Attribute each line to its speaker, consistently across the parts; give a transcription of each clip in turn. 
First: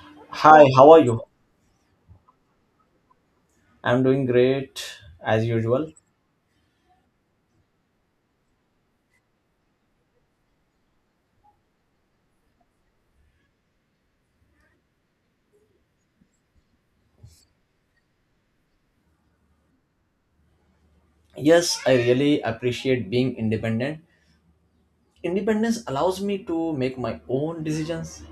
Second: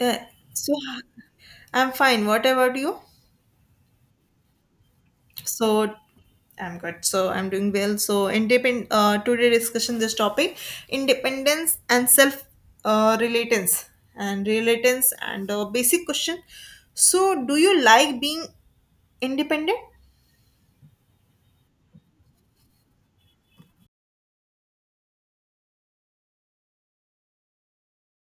Speaker 1: Uh,
Speaker 2: Hi,
Speaker 1: so
Speaker 2: how are you?
Speaker 1: I'm fine. What about you?
Speaker 2: I'm doing great as usual.
Speaker 1: So I'm good. So I'm doing well. So independent. Today discussion this topic: independence and self relatance and relatance and basic question. So do you like being independent?
Speaker 2: Yes, I really appreciate being independent. Independence allows me to make my own decisions,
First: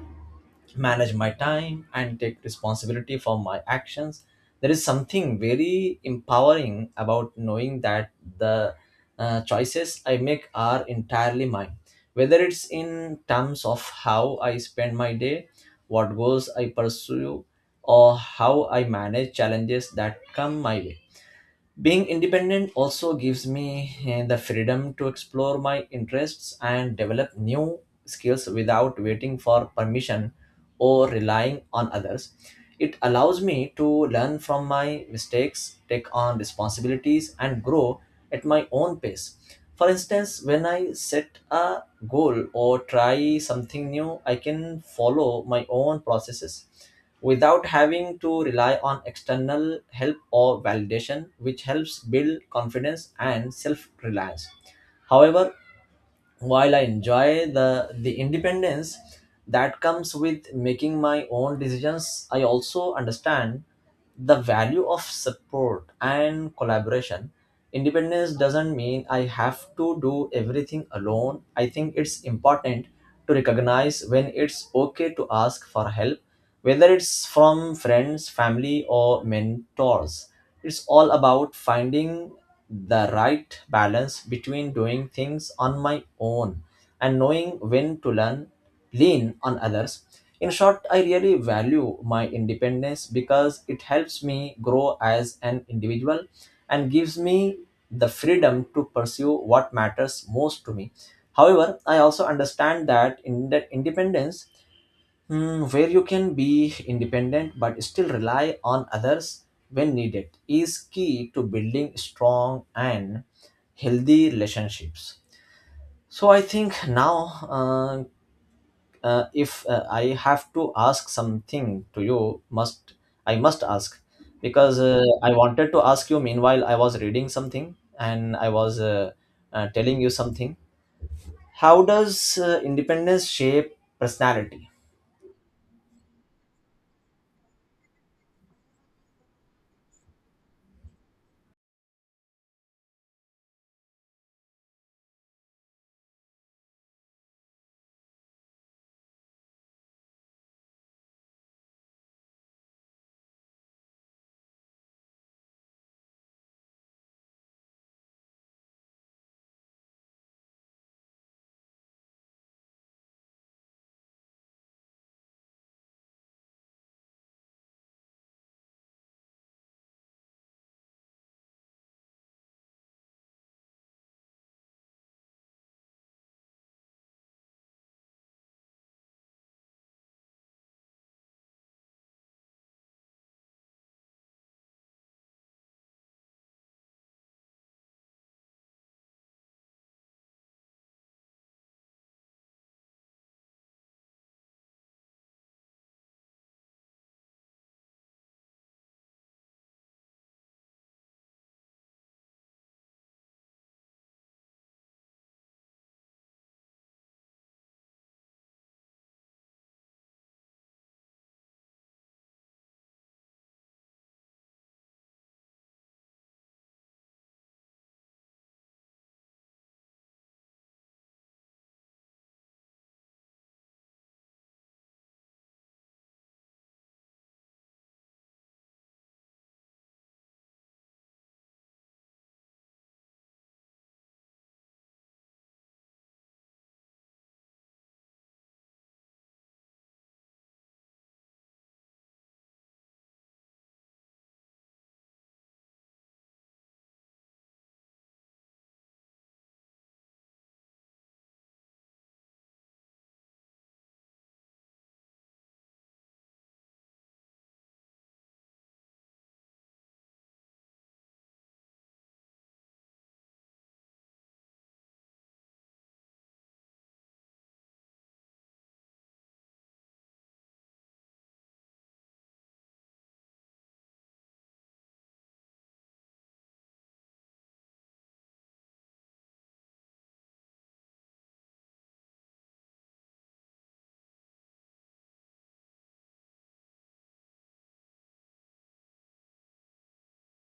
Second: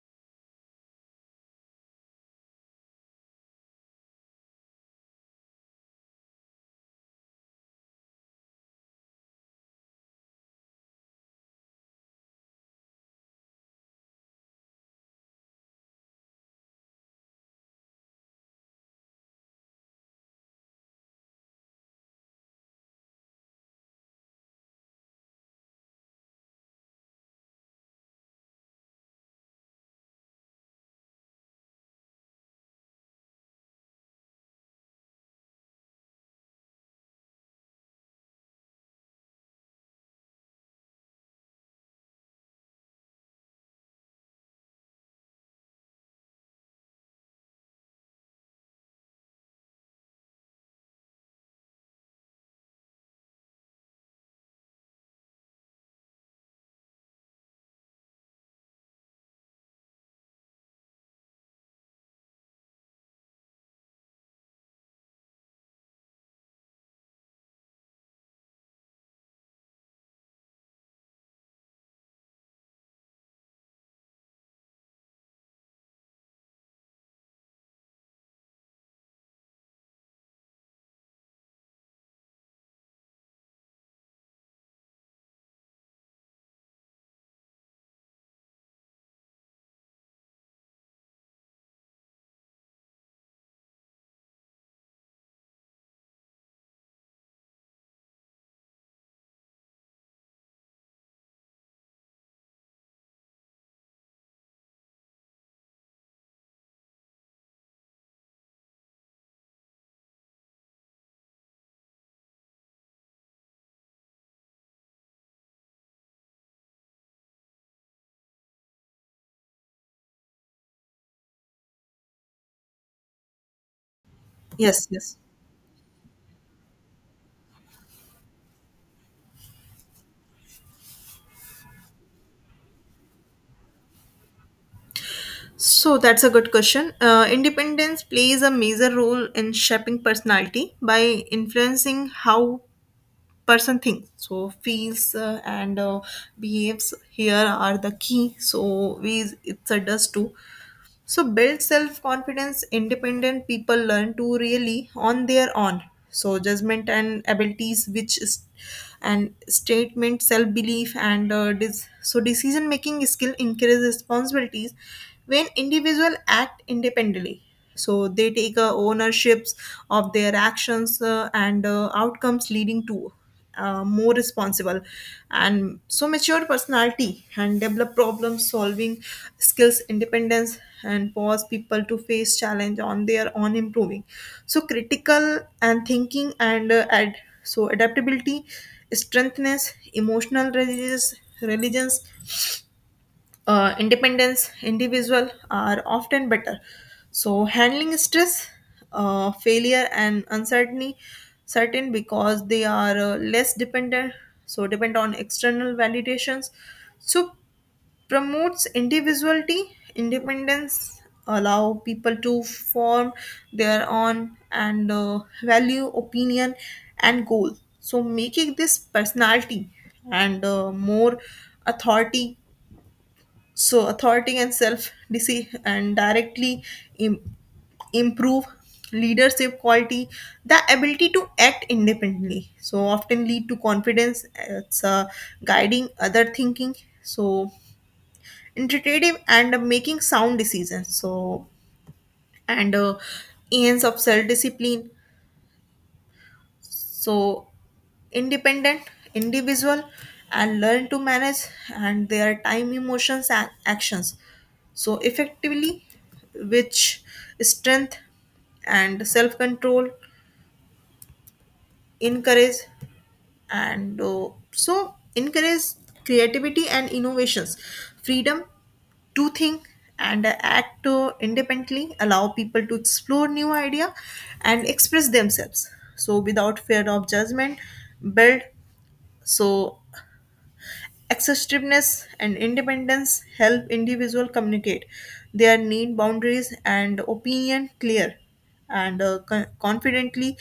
Speaker 2: manage my time, and take responsibility for my actions. There is something very empowering about knowing that the choices I make are entirely mine, whether it's in terms of how I spend my day, what goals I pursue, or how I manage challenges that come my way. Being independent also gives me the freedom to explore my interests and develop new skills without waiting for permission or relying on others. It allows me to learn from my mistakes, take on responsibilities, and grow at my own pace. For instance, when I set a goal or try something new, I can follow my own processes without having to rely on external help or validation, which helps build confidence and self reliance. However, while I enjoy the independence that comes with making my own decisions, I also understand the value of support and collaboration. Independence doesn't mean I have to do everything alone. I think it's important to recognize when it's okay to ask for help, whether it's from friends, family, or mentors. It's all about finding the right balance between doing things on my own and knowing when to learn lean on others. In short, I really value my independence because it helps me grow as an individual and gives me the freedom to pursue what matters most to me. However, I also understand that in that independence, where you can be independent but still rely on others when needed is key to building strong and healthy relationships. So I think now, uh, if I have to ask something to you, must I must ask, because
Speaker 1: Yes. Yes.
Speaker 2: I wanted to ask you meanwhile I was reading something and I was telling you something. How does independence shape personality?
Speaker 1: So that's a good question. Independence plays a major role in shaping personality by influencing how person thinks so feels and behaves here are the key so we it's a does too so build self-confidence, independent people learn to really on their own. So judgment and abilities, which is and statement, self-belief, and so decision-making skill increase responsibilities when individual act independently. So they take ownerships of their actions and outcomes, leading to more responsible and so mature personality and develop problem solving skills independence and pause people to face challenge on their own improving so critical and thinking and so adaptability strengthness emotional resilience religions independence individual are often better so handling stress failure and uncertainty certain because they are less dependent so depend on external validations so promotes individuality independence allow people to form their own and value opinion and goal so making this personality and more authority so authority and self deceive and directly im- improve leadership quality the ability to act independently so often lead to confidence it's guiding other thinking so intuitive and making sound decisions so and ends of self discipline so independent individual and learn to manage and their time emotions and actions so effectively which strength and self control encourage and so encourage creativity and innovations freedom to think and act independently allow people to explore new idea and express themselves so without fear of judgment build so Accessiveness and independence help individual communicate their need, boundaries, and opinion clear and confidently.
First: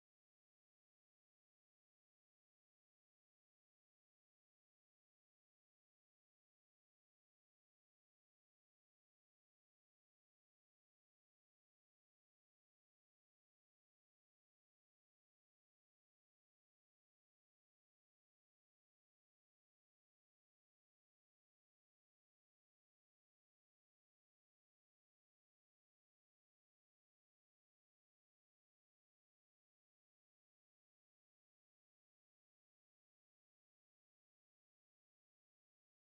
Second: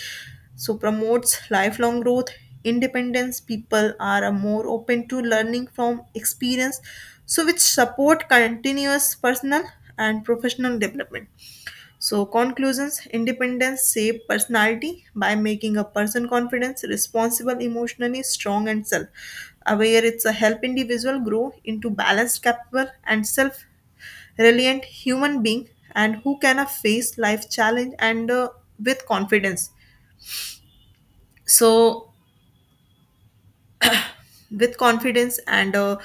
Speaker 1: So promotes lifelong growth, independence. People are more open to learning from experience, so which support continuous personal and professional development. So, conclusions independence shape personality by making a person confident, responsible, emotionally strong, and self aware. It's a help individual grow into balanced, capable, and self reliant human being and who can face life challenge and with confidence. So, with confidence and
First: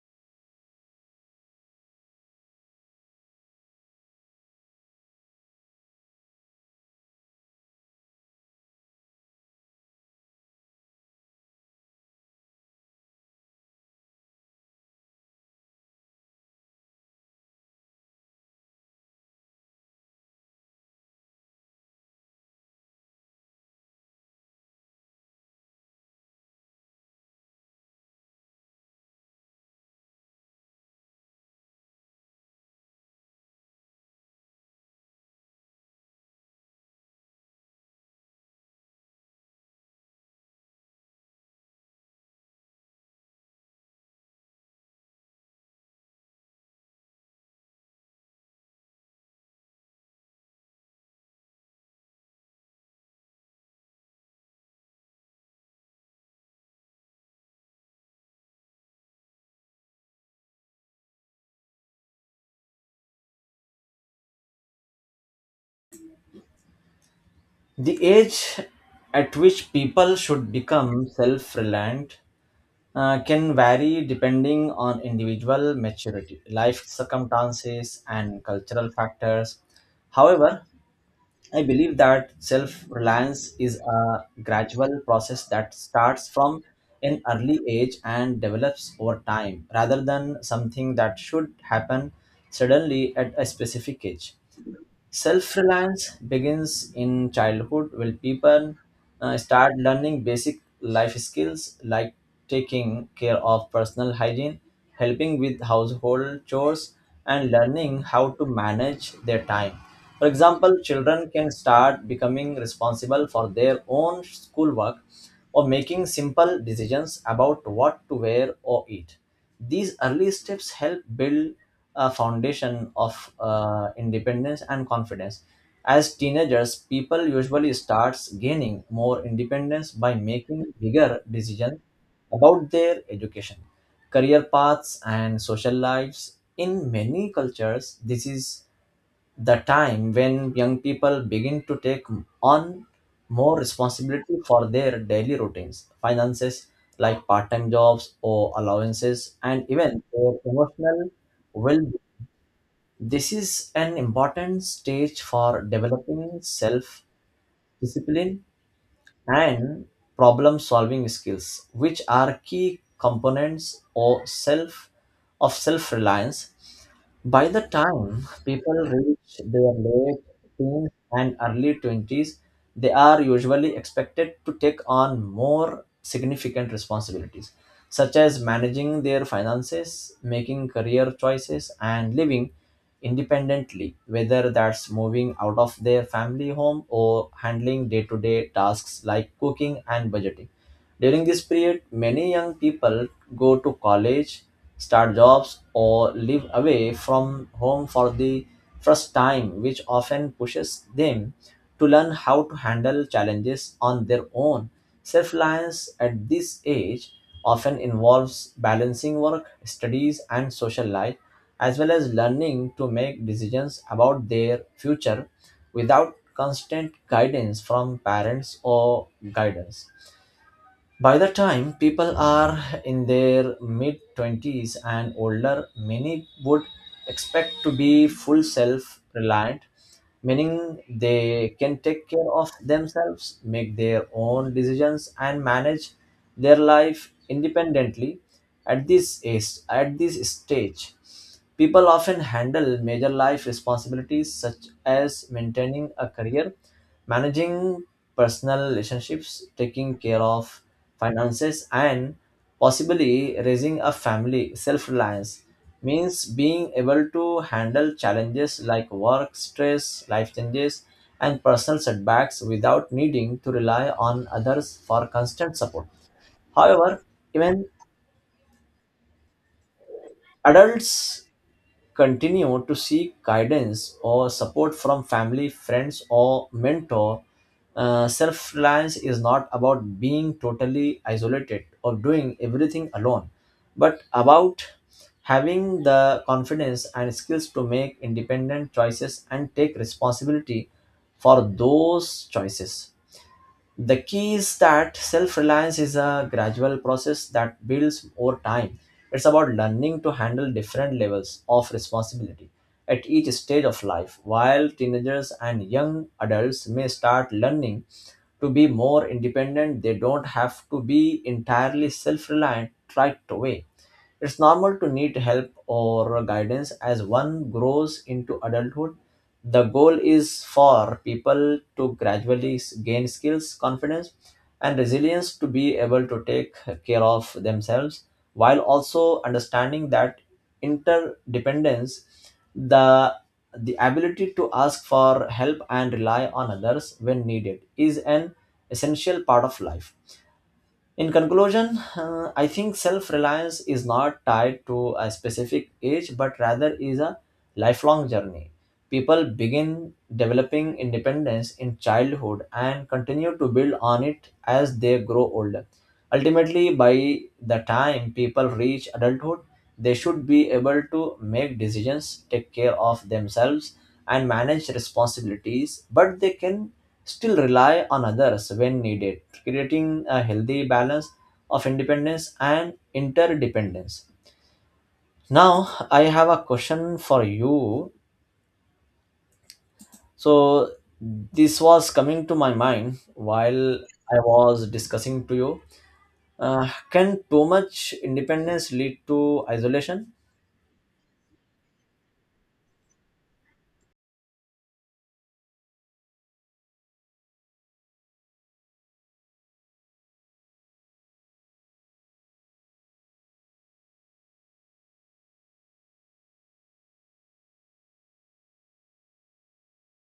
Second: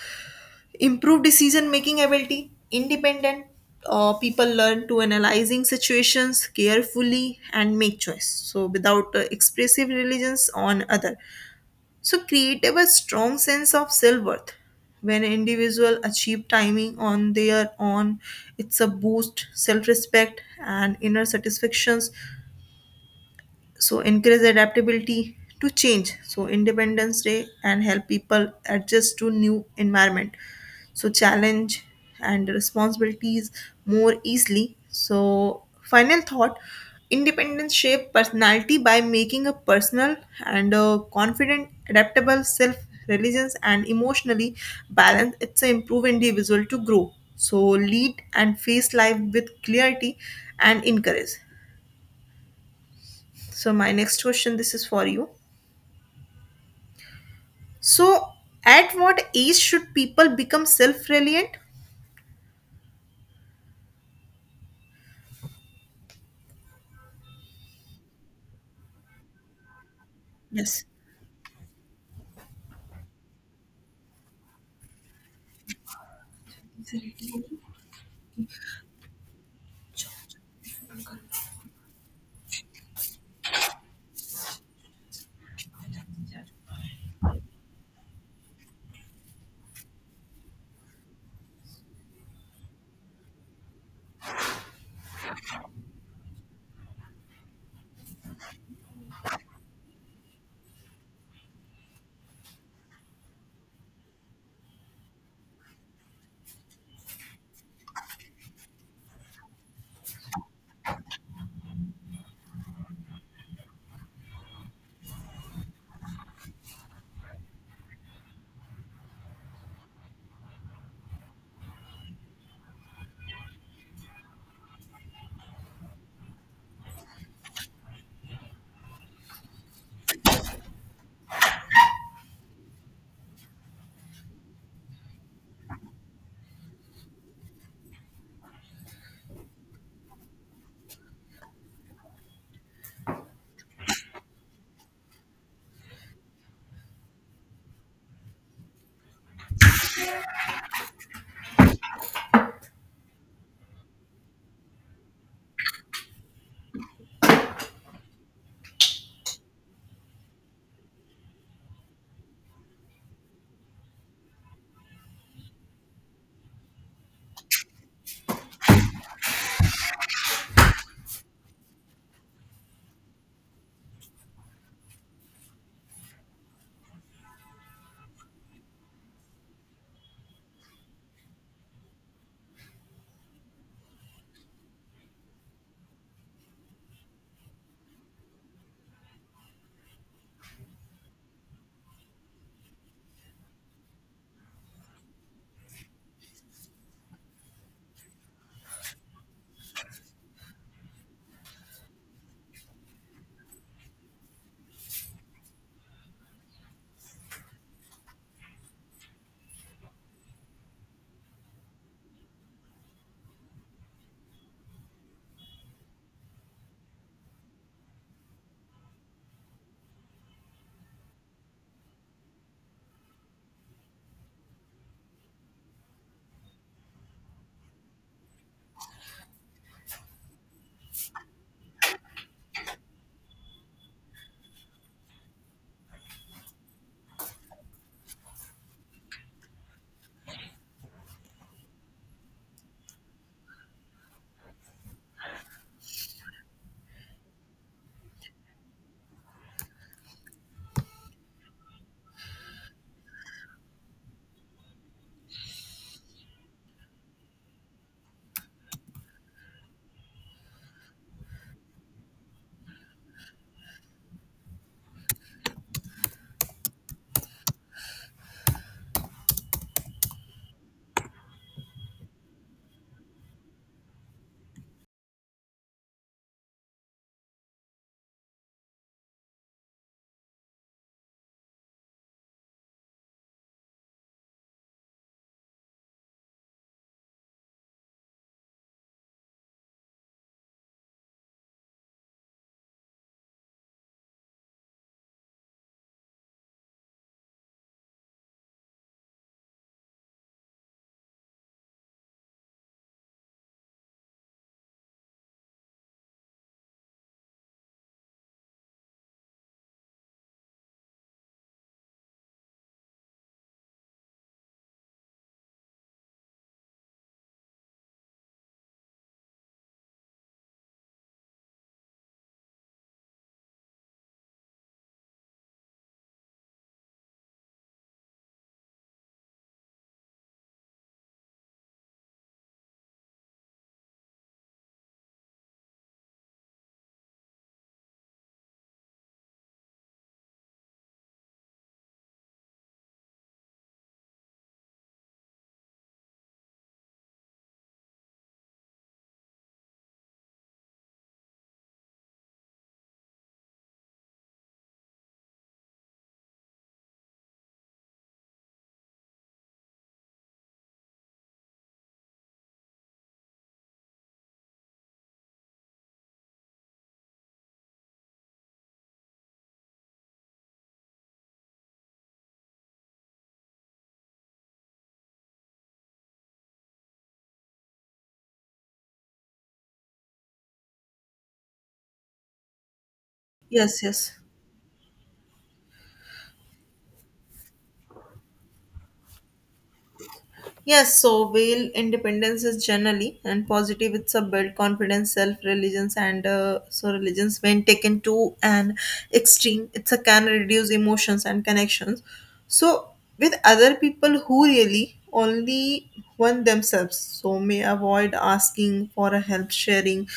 Speaker 1: improve decision making ability independent people learn to analyzing situations carefully and make choice so without expressive reliance on other so create a strong sense of self-worth when individual achieve timing on their own it's a boost self-respect and inner satisfactions so increase adaptability to change so independence day and help people adjust to new environment so challenge and responsibilities more easily so final thought independence shape personality by making a personal and a confident adaptable self religious and emotionally balanced it's a improve individual to grow so lead and face life with clarity and encourage so my next question this is for you. So, at what age should people become self reliant?
Speaker 2: The age at which people should
Speaker 1: Yes,
Speaker 2: become self reliant can vary depending on individual maturity, life circumstances, and cultural factors. However, I believe that self reliance is a gradual process that starts from an early age and develops over time rather than something that should happen suddenly at a specific age. Self reliance begins in childhood when people start learning basic life skills like taking care of personal hygiene, helping with household chores, and learning how to manage their time. For example, children can start becoming responsible for their own schoolwork or making simple decisions about what to wear or eat. These early steps help build a foundation of independence and confidence. As teenagers, people usually starts gaining more independence by making bigger decisions about their education, career paths, and social lives. In many cultures, this is the time when young people begin to take on more responsibility for their daily routines, finances like part time jobs or allowances, and even their emotional well being. This is an important stage for developing self discipline and problem solving skills which are key components or self of self reliance. By the time people reach their late teens and early 20s, they are usually expected to take on more significant responsibilities such as managing their finances, making career choices, and living independently, whether that's moving out of their family home or handling day to day tasks like cooking and budgeting. During this period, many young people go to college, start jobs, or live away from home for the first time, which often pushes them to learn how to handle challenges on their own. Self reliance at this age often involves balancing work, studies, and social life as well as learning to make decisions about their future without constant guidance from parents or guiders. By the time people are in their mid 20s and older, many would expect to be full self reliant, meaning they can take care of themselves, make their own decisions, and manage their life independently. At this stage, people often handle major life responsibilities such as maintaining a career, managing personal relationships, taking care of finances, and possibly raising a family. Self reliance means being able to handle challenges like work, stress, life changes, and personal setbacks without needing to rely on others for constant support. However, even adults continue to seek guidance or support from family, friends, or mentor. Self reliance is not about being totally isolated or doing everything alone, but about having the confidence and skills to make independent choices and take responsibility for those choices. The key is that self reliance is a gradual process that builds over time. It's about learning to handle different levels of responsibility at each stage of life. While teenagers and young adults may start learning to be more independent, they don't have to be entirely self reliant right away. It's normal to need help or guidance as one grows into adulthood. The goal is for people to gradually gain skills, confidence, and resilience to be able to take care of themselves while also understanding that interdependence, the the ability to ask for help and rely on others when needed, is an essential part of life. In conclusion, I think self reliance is not tied to a specific age but rather is a lifelong journey. People begin developing independence in childhood and continue to build on it as they grow older. Ultimately, by the time people reach adulthood, they should be able to make decisions, take care of themselves, and manage responsibilities, but they can still rely on others when needed, creating a healthy balance of independence and interdependence. Now, I have a question for you. So, this was coming to my mind while
Speaker 1: yes, yes.
Speaker 2: I was discussing to you. Can too much independence lead to isolation?
Speaker 1: Yes, so male independence is generally and positive. It's a build confidence, self reliance, and so religions when taken to an extreme, it's a can reduce emotions and connections. So with other people who really only want themselves, so may avoid asking for a help, sharing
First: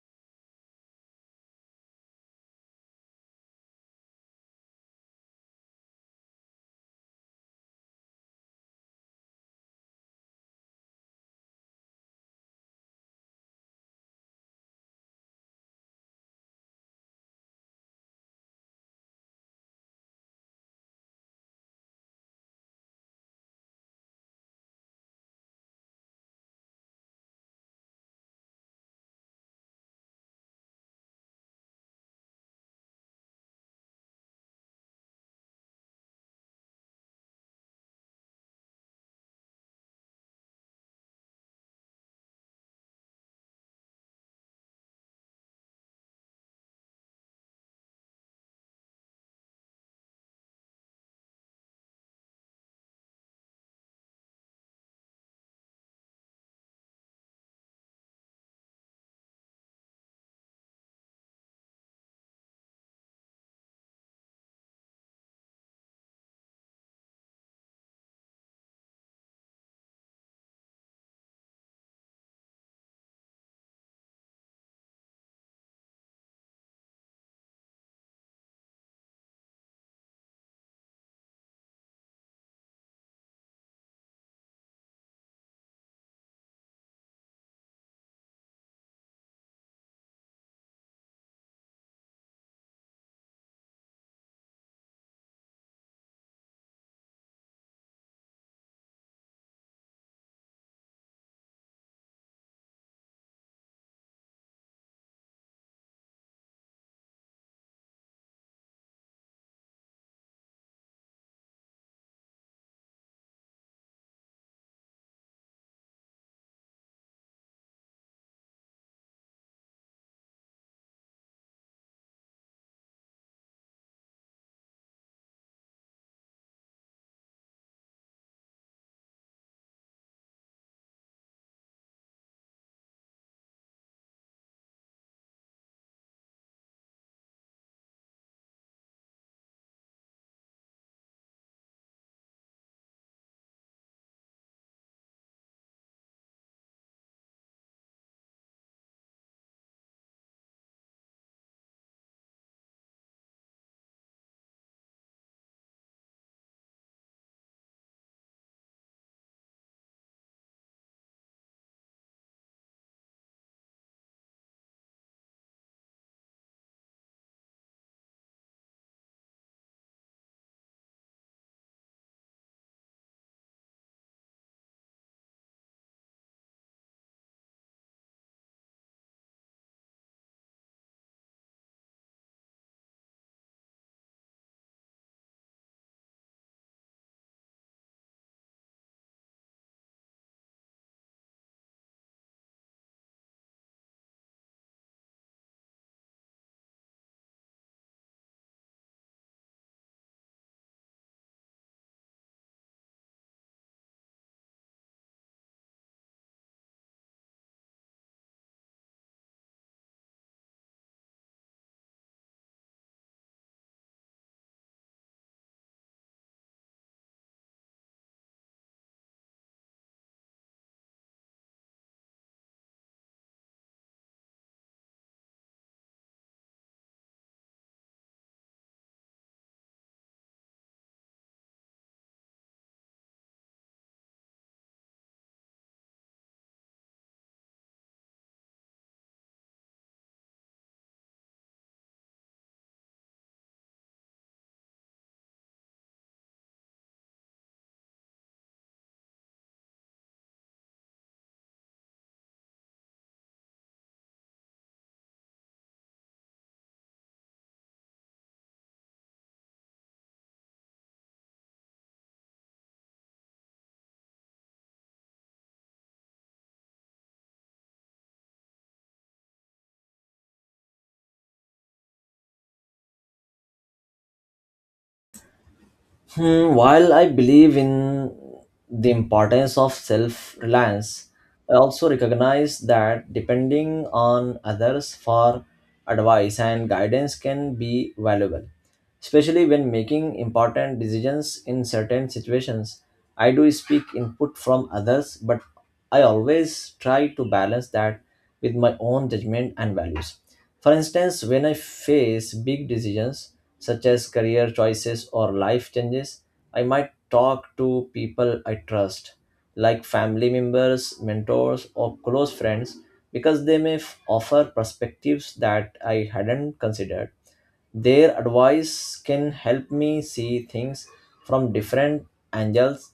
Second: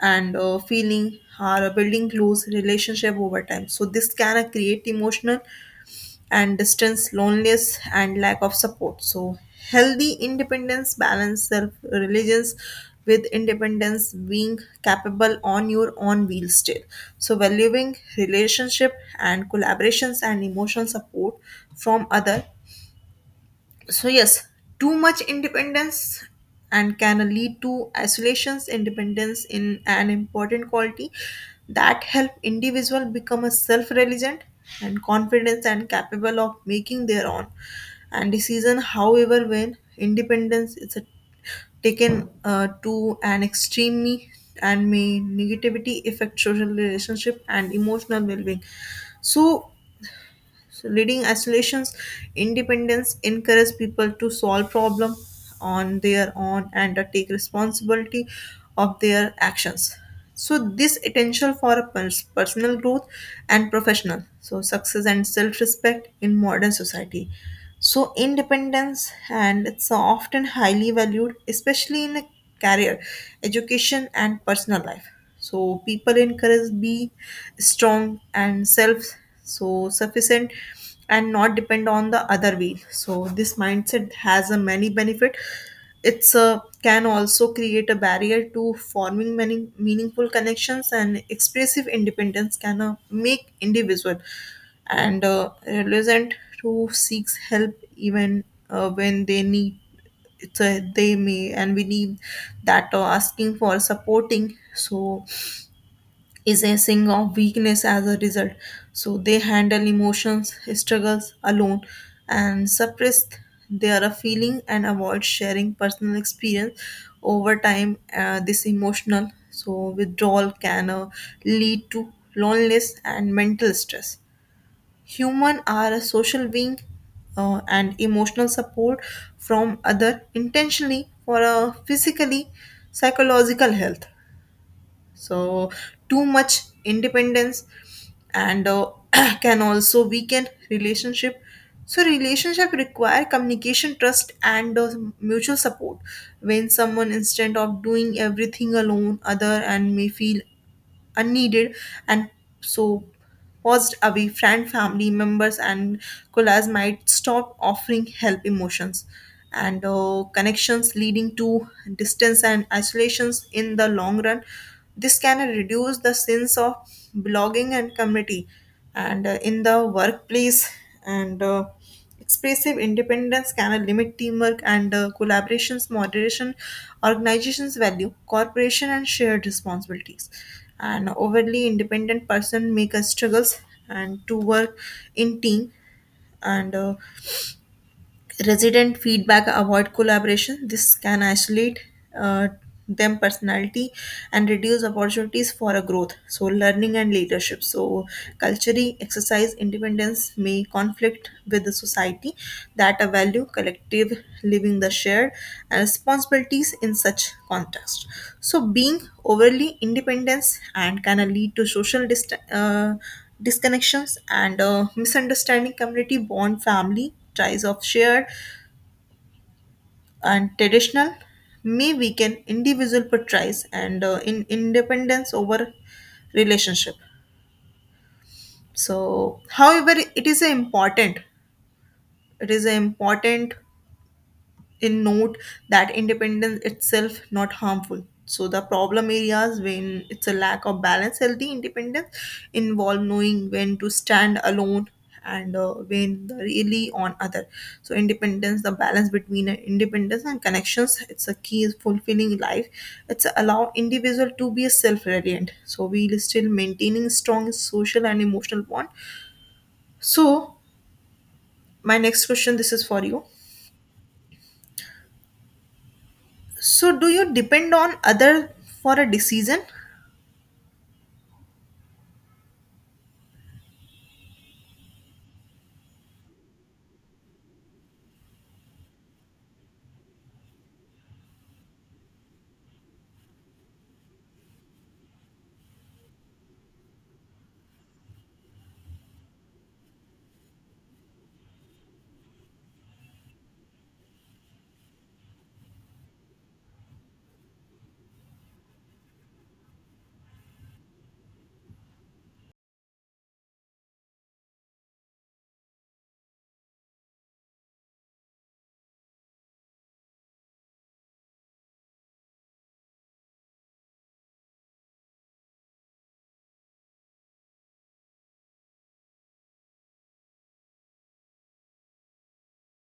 Speaker 1: and feeling are building close relationship over time so this can create emotional and distance loneliness and lack of support so healthy independence balance self religions with independence being capable on your own wheel still so valuing relationship and collaborations and emotional support from other so yes too much independence and can lead to isolations independence in an important quality that help individual become a self-reliant and confident and capable of making their own and decision however when independence is a, taken to an extreme and may negativity affect social relationship and emotional well-being so so leading isolations, independence encourages people to solve problem on their own and to take responsibility of their actions. So this potential for a personal growth and professional, so success and self-respect in modern society. So independence and it's often highly valued, especially in a career, education and personal life so people encourage be strong and self so sufficient and not depend on the other wheel so this mindset has a many benefit it's a can also create a barrier to forming many meaningful connections and expressive independence can make individual and reluctant to seek help even when they need it's a they may and we need that asking for supporting so is a sign of weakness as a result so they handle emotions struggles alone and suppress their feeling and avoid sharing personal experience over time this emotional so withdrawal can lead to loneliness and mental stress Human are a social being and emotional support from other intentionally for a physically psychological health. So too much independence and can also weaken relationship. So relationship require communication, trust, and mutual support. When someone instead of doing everything alone, other and may feel unneeded and so paused away friend family members and colleagues might stop offering help emotions and connections leading to distance and isolations in the long run this can reduce the sense of belonging and community and in the workplace and Expressive independence can limit teamwork and collaborations, moderation, organization's value, cooperation, and shared responsibilities. An overly independent person make us struggles and to work in team and resident feedback avoid collaboration this can isolate uh, them personality and reduce opportunities for a growth so learning and leadership so culturally exercise independence may conflict with the society that a value collective living the shared and responsibilities in such context so being overly independence and can lead to social disconnections and misunderstanding community bond family portrays of shared and traditional may weaken individual portrays and in independence over relationship so however it is a important in note that independence itself not harmful so the problem areas when it's a lack of balance healthy independence involve knowing when to stand alone and when the really on other so independence the balance between independence and connections it's a key is fulfilling life it's allow individual to be a self-reliant so we'll still maintaining strong social and emotional bond so my next question this is for you. So, do you depend on other for a decision?
Speaker 2: While I believe in the importance of self reliance, I also recognize that depending on others for advice and guidance can be valuable, especially when making important decisions in certain situations. I do seek input from others, but I always try to balance that with my own judgment and values. For instance, when I face big decisions, such as career choices or life changes. I might talk to people I trust, like family members, mentors, or close friends, because they may offer perspectives that I hadn't considered. Their advice can help me see things from different angles,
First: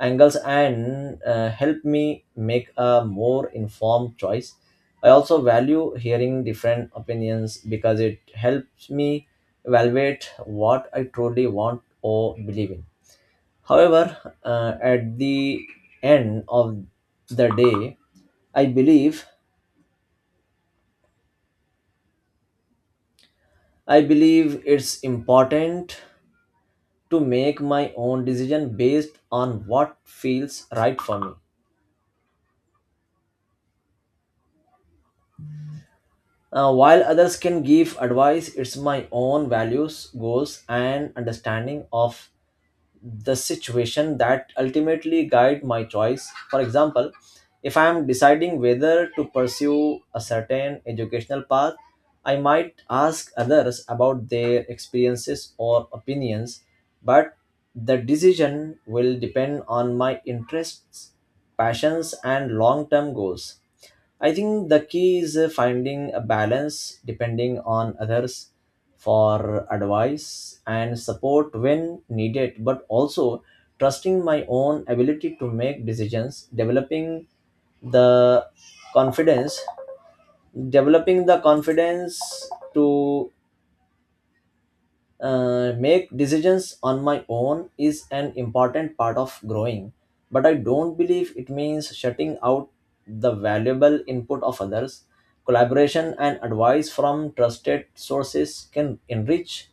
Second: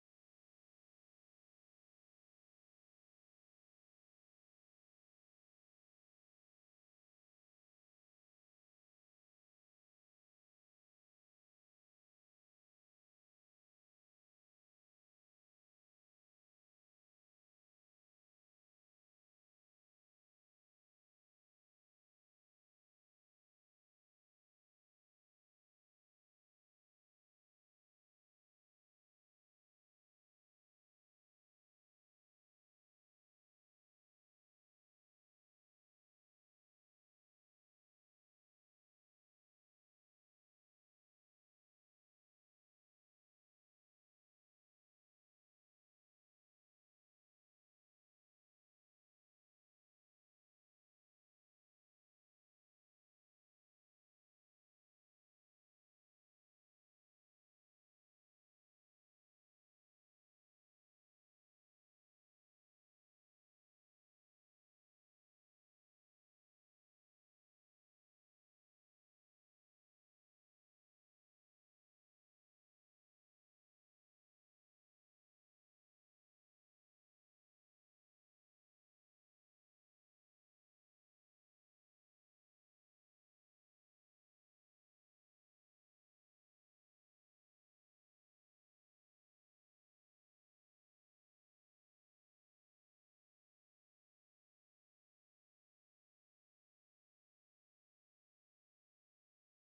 Speaker 2: angles, and help me make a more informed choice. I also value hearing different opinions because it helps me evaluate what I truly want or believe in. However, at the end of the day, I believe I believe it's important to make my own decision based on what feels right for me. While others can give advice, it's my own values, goals, and understanding of the situation that ultimately guide my choice. For example, if I am deciding whether to pursue a certain educational path, I might ask others about their experiences or opinions, but the decision will depend on my interests, passions, and long-term goals. I think the key is finding a balance, depending on others for advice and support when needed, but also trusting my own ability to make decisions. Developing the confidence, developing the confidence to make decisions on my own is an important part of growing. But I don't believe it means shutting out the valuable input of others. Collaboration and advice from trusted sources can enrich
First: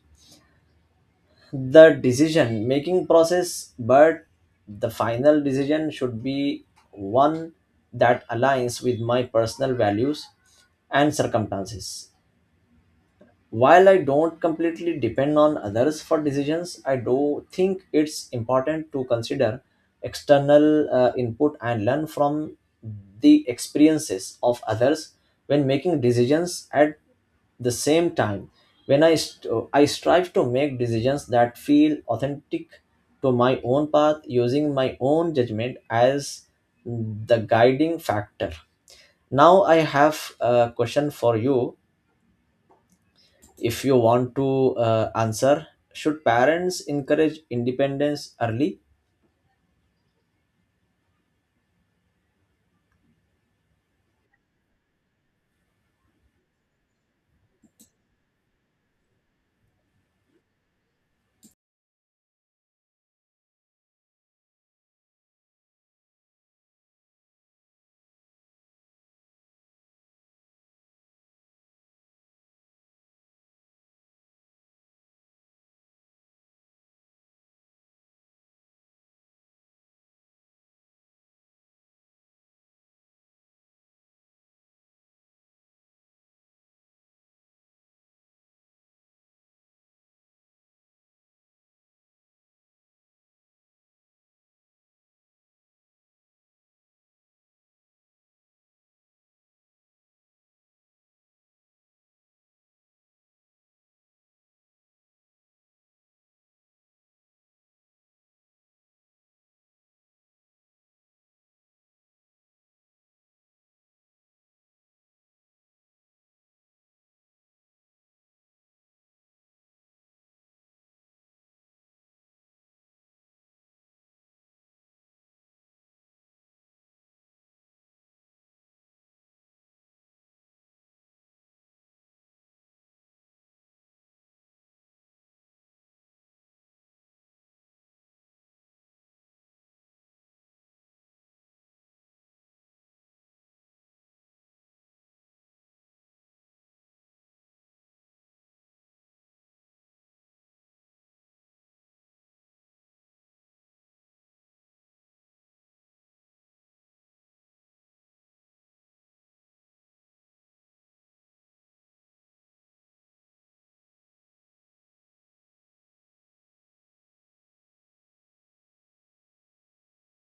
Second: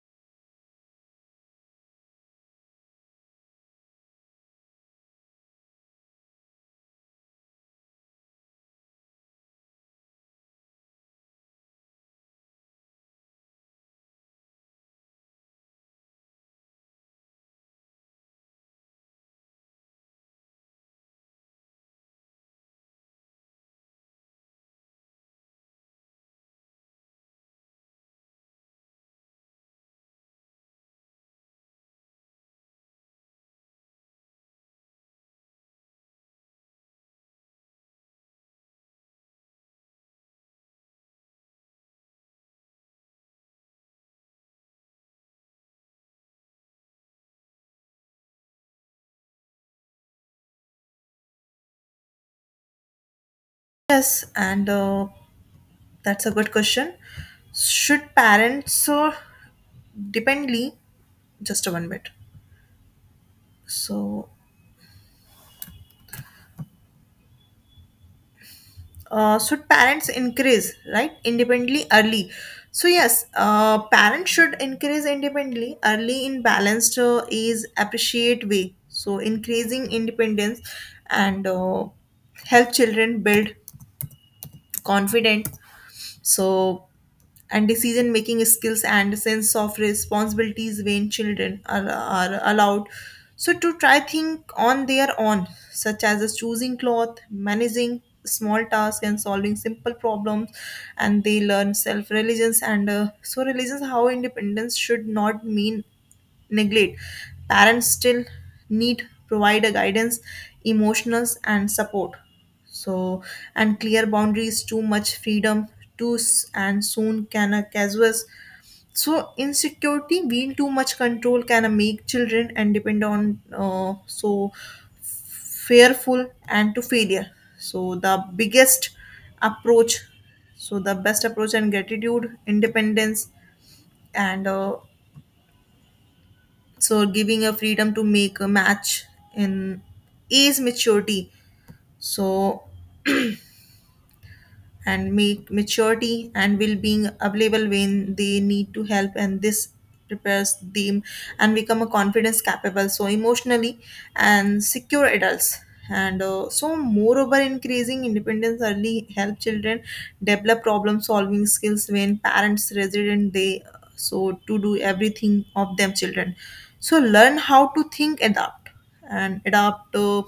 Speaker 2: the decision making process, but the final decision should be one that aligns with my personal values and circumstances. While I don't completely depend on others for decisions, I do think it's important to consider external input and learn from the experiences of others when making decisions. At the same time, when I strive to make decisions that feel authentic to my own path, using my own judgment as the guiding factor. Now I have a question for you. If you want to answer, should parents encourage independence early?
Speaker 1: Yes, and that's a good question. Should parents dependly just one minute? So, should parents increase right independently early? So yes, parents should increase independently early in balanced is appreciate way. So increasing independence and help children build confidence. So, and decision making skills and sense of responsibilities when children are allowed so to try think on their own such as choosing cloth managing small tasks and solving simple problems and they learn self religions and so religions how independence should not mean neglect parents still need provide a guidance emotions, and support so, and clear boundaries, too much freedom, and soon can a casuals. So, insecurity, being too much control can make children and depend on so fearful and to failure. So, approach, so the best approach and gratitude, independence, and so giving a freedom to make a match in age maturity. So, and make maturity and well-being available when they need to help and this prepares them and become a confidence capable so emotionally and secure adults and so moreover increasing independence early help children develop problem solving skills when parents resident they so to do everything of them children so learn how to think adapt and adapt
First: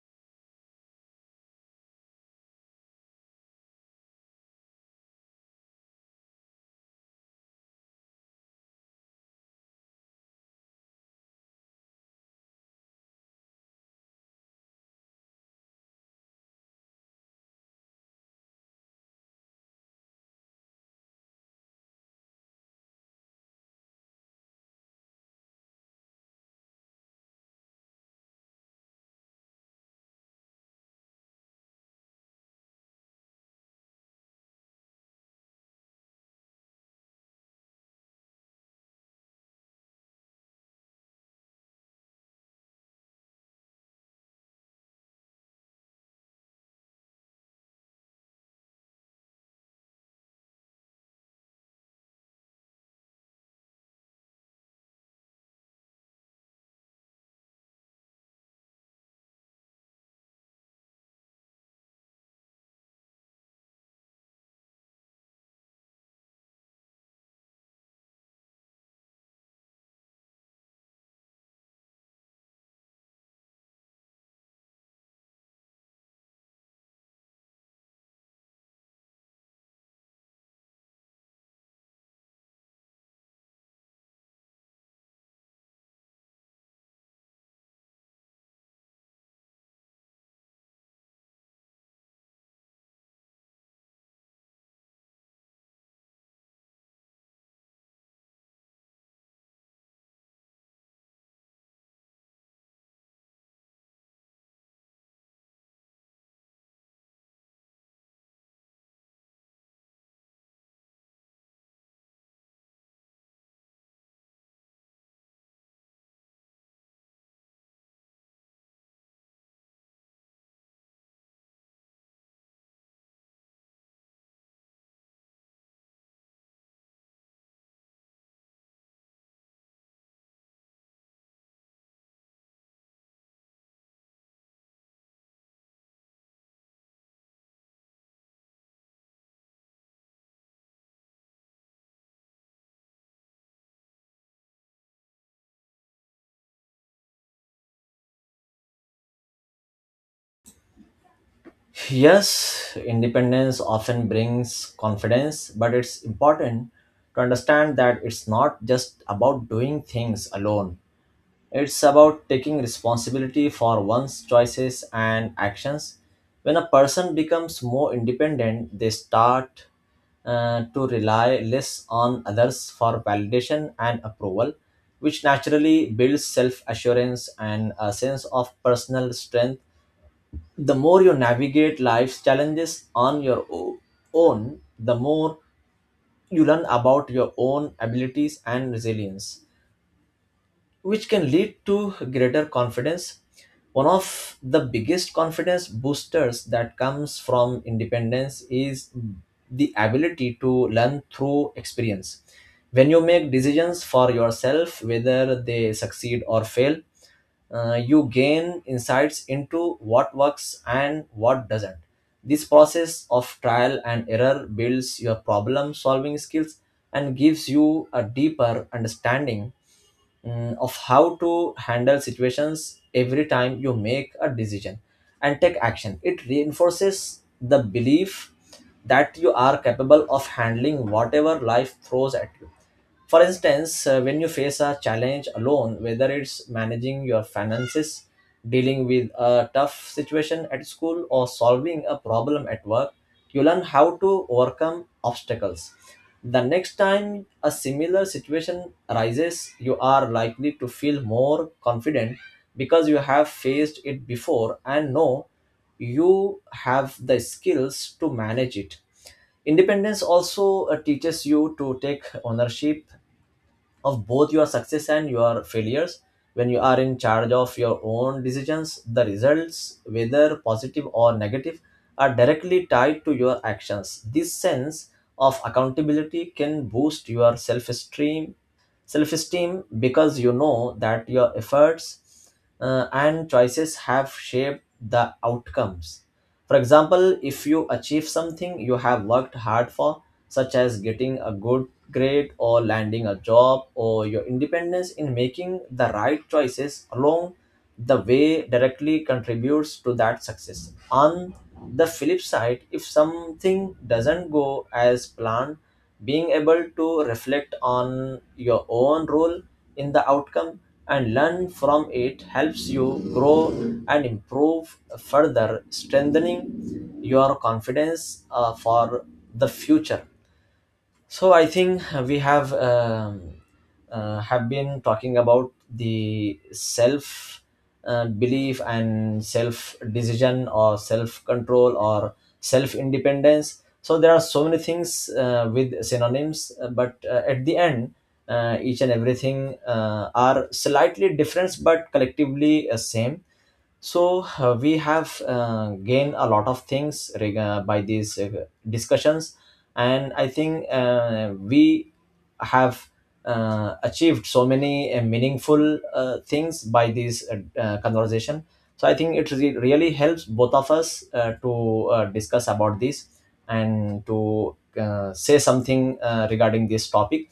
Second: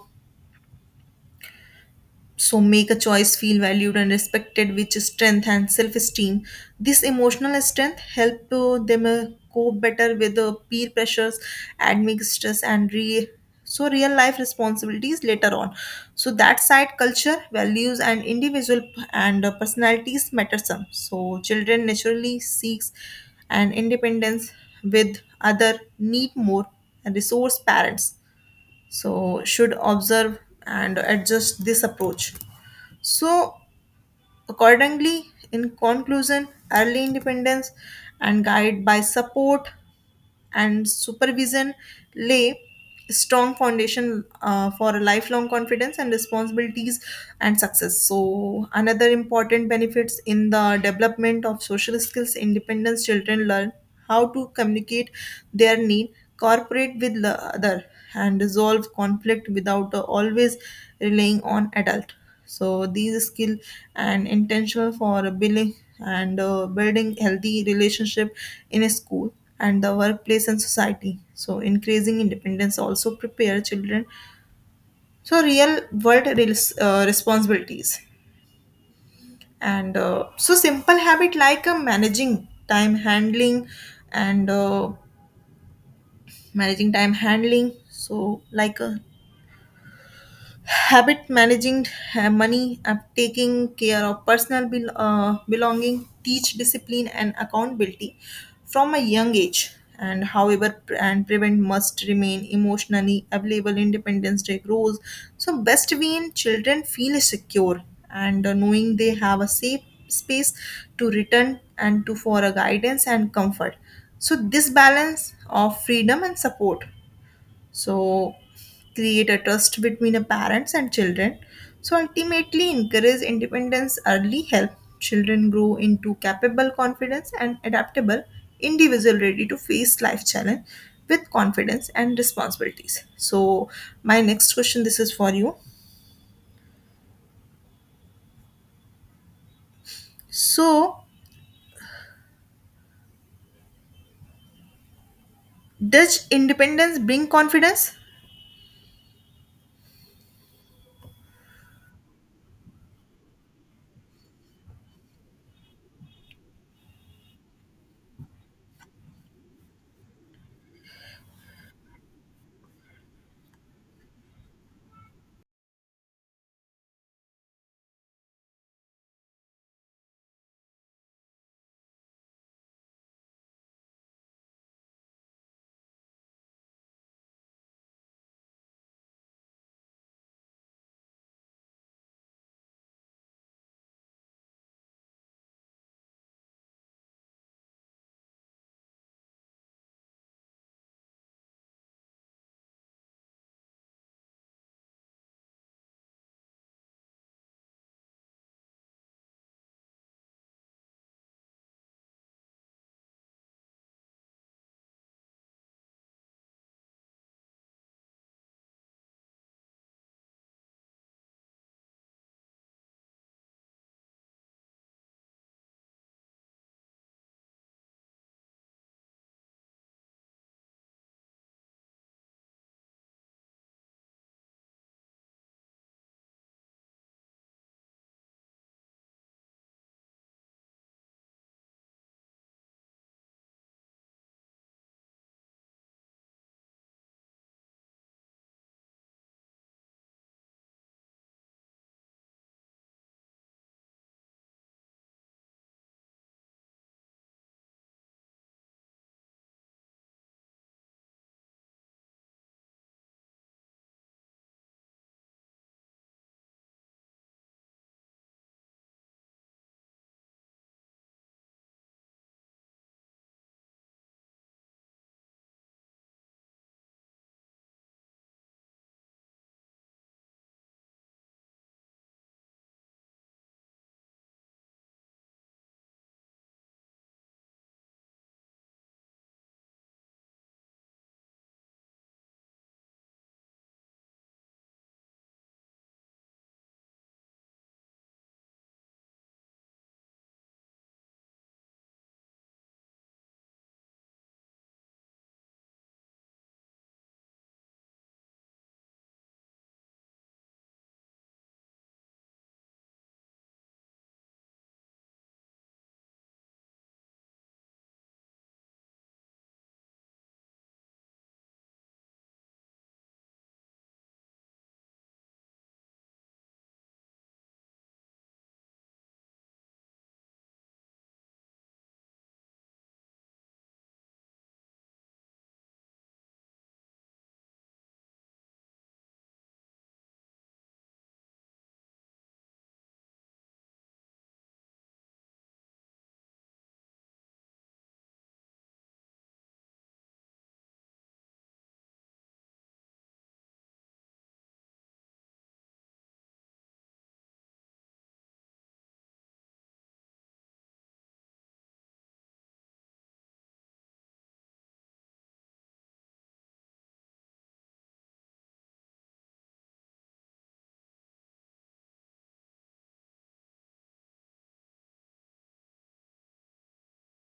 Speaker 1: so make a choice feel valued and respected which strength and self-esteem this emotional strength help them cope better with the peer pressures admit stress and so real life responsibilities later on so that side culture values and individual and personalities matter some so children naturally seeks an independence with other need more and resource parents so should observe and adjust this approach so, accordingly, in conclusion, early independence and guide by support and supervision lay strong foundation for a lifelong confidence and responsibilities and success so another important benefits in the development of social skills independence children learn how to communicate their need cooperate with the other and resolve conflict without always relying on adult so these skill and intentional for building and building healthy relationship in a school and the workplace and society. So increasing independence also prepare children so real world responsibilities. And so simple habit like managing time handling and managing time handling. So like habit managing money taking care of personal belonging teach discipline and accountability from a young age and however pre- and prevent must remain emotionally available independence day grows so best when children feel secure and knowing they have a safe space to return and to for a guidance and comfort so this balance of freedom and support so create a trust between the parents and children so ultimately encourage independence early help children grow into capable confidence and adaptable individual ready to face life challenge with confidence and responsibilities so my next question this is for you so does independence bring confidence
Speaker 2: Yes, independence often brings confidence, but it's important to understand that it's not just about doing things alone. It's about taking responsibility for one's choices and actions. When a person becomes more independent, they start to rely less on others for validation and approval, which naturally builds self assurance and a sense of personal strength. The more you navigate life's challenges on your own, the more you learn about your own abilities and resilience, which can lead to greater confidence. One of the biggest confidence boosters that comes from independence is the ability to learn through experience. When you make decisions for yourself, whether they succeed or fail, you gain insights into what works and what doesn't. This process of trial and error builds your problem solving skills and gives you a deeper understanding of how to handle situations. Every time you make a decision and take action, it reinforces the belief that you are capable of handling whatever life throws at you. For instance, when you face a challenge alone, whether it's managing your finances, dealing with a tough situation at school, or solving a problem at work, you learn how to overcome obstacles. The next time a similar situation arises, you are likely to feel more confident because you have faced it before and know you have the skills to manage it. Independence also teaches you to take ownership of both your success and your failures. When you are in charge of your own decisions, the results, whether positive or negative, are directly tied to your actions. This sense of accountability can boost your self-esteem because you know that your efforts and choices have shaped the outcomes. For example, if you achieve something you have worked hard for, such as getting a good grade or landing a job, or your independence in making the right choices along the way directly contributes to that success. On the flip side, if something doesn't go as planned, being able to reflect on your own role in the outcome and learn from it helps you grow and improve further, strengthening your confidence for the future. So I think we have been talking about the self belief and self decision or self control or self independence. So there are so many things with synonyms, but at the end, each and everything are slightly different but collectively same. So we have gained a lot of things by these discussions, and I think we have achieved so many meaningful things by this conversation. So I think it really helps both of us to discuss about this and to say something regarding this topic.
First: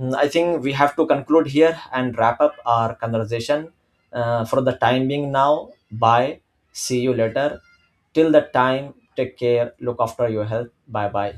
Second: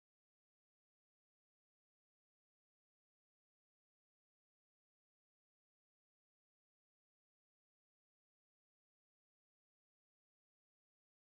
Speaker 2: I think we have to conclude here and wrap up our conversation for the time being now. Bye. See you later. Till that time, take care. Look after your health. Bye bye.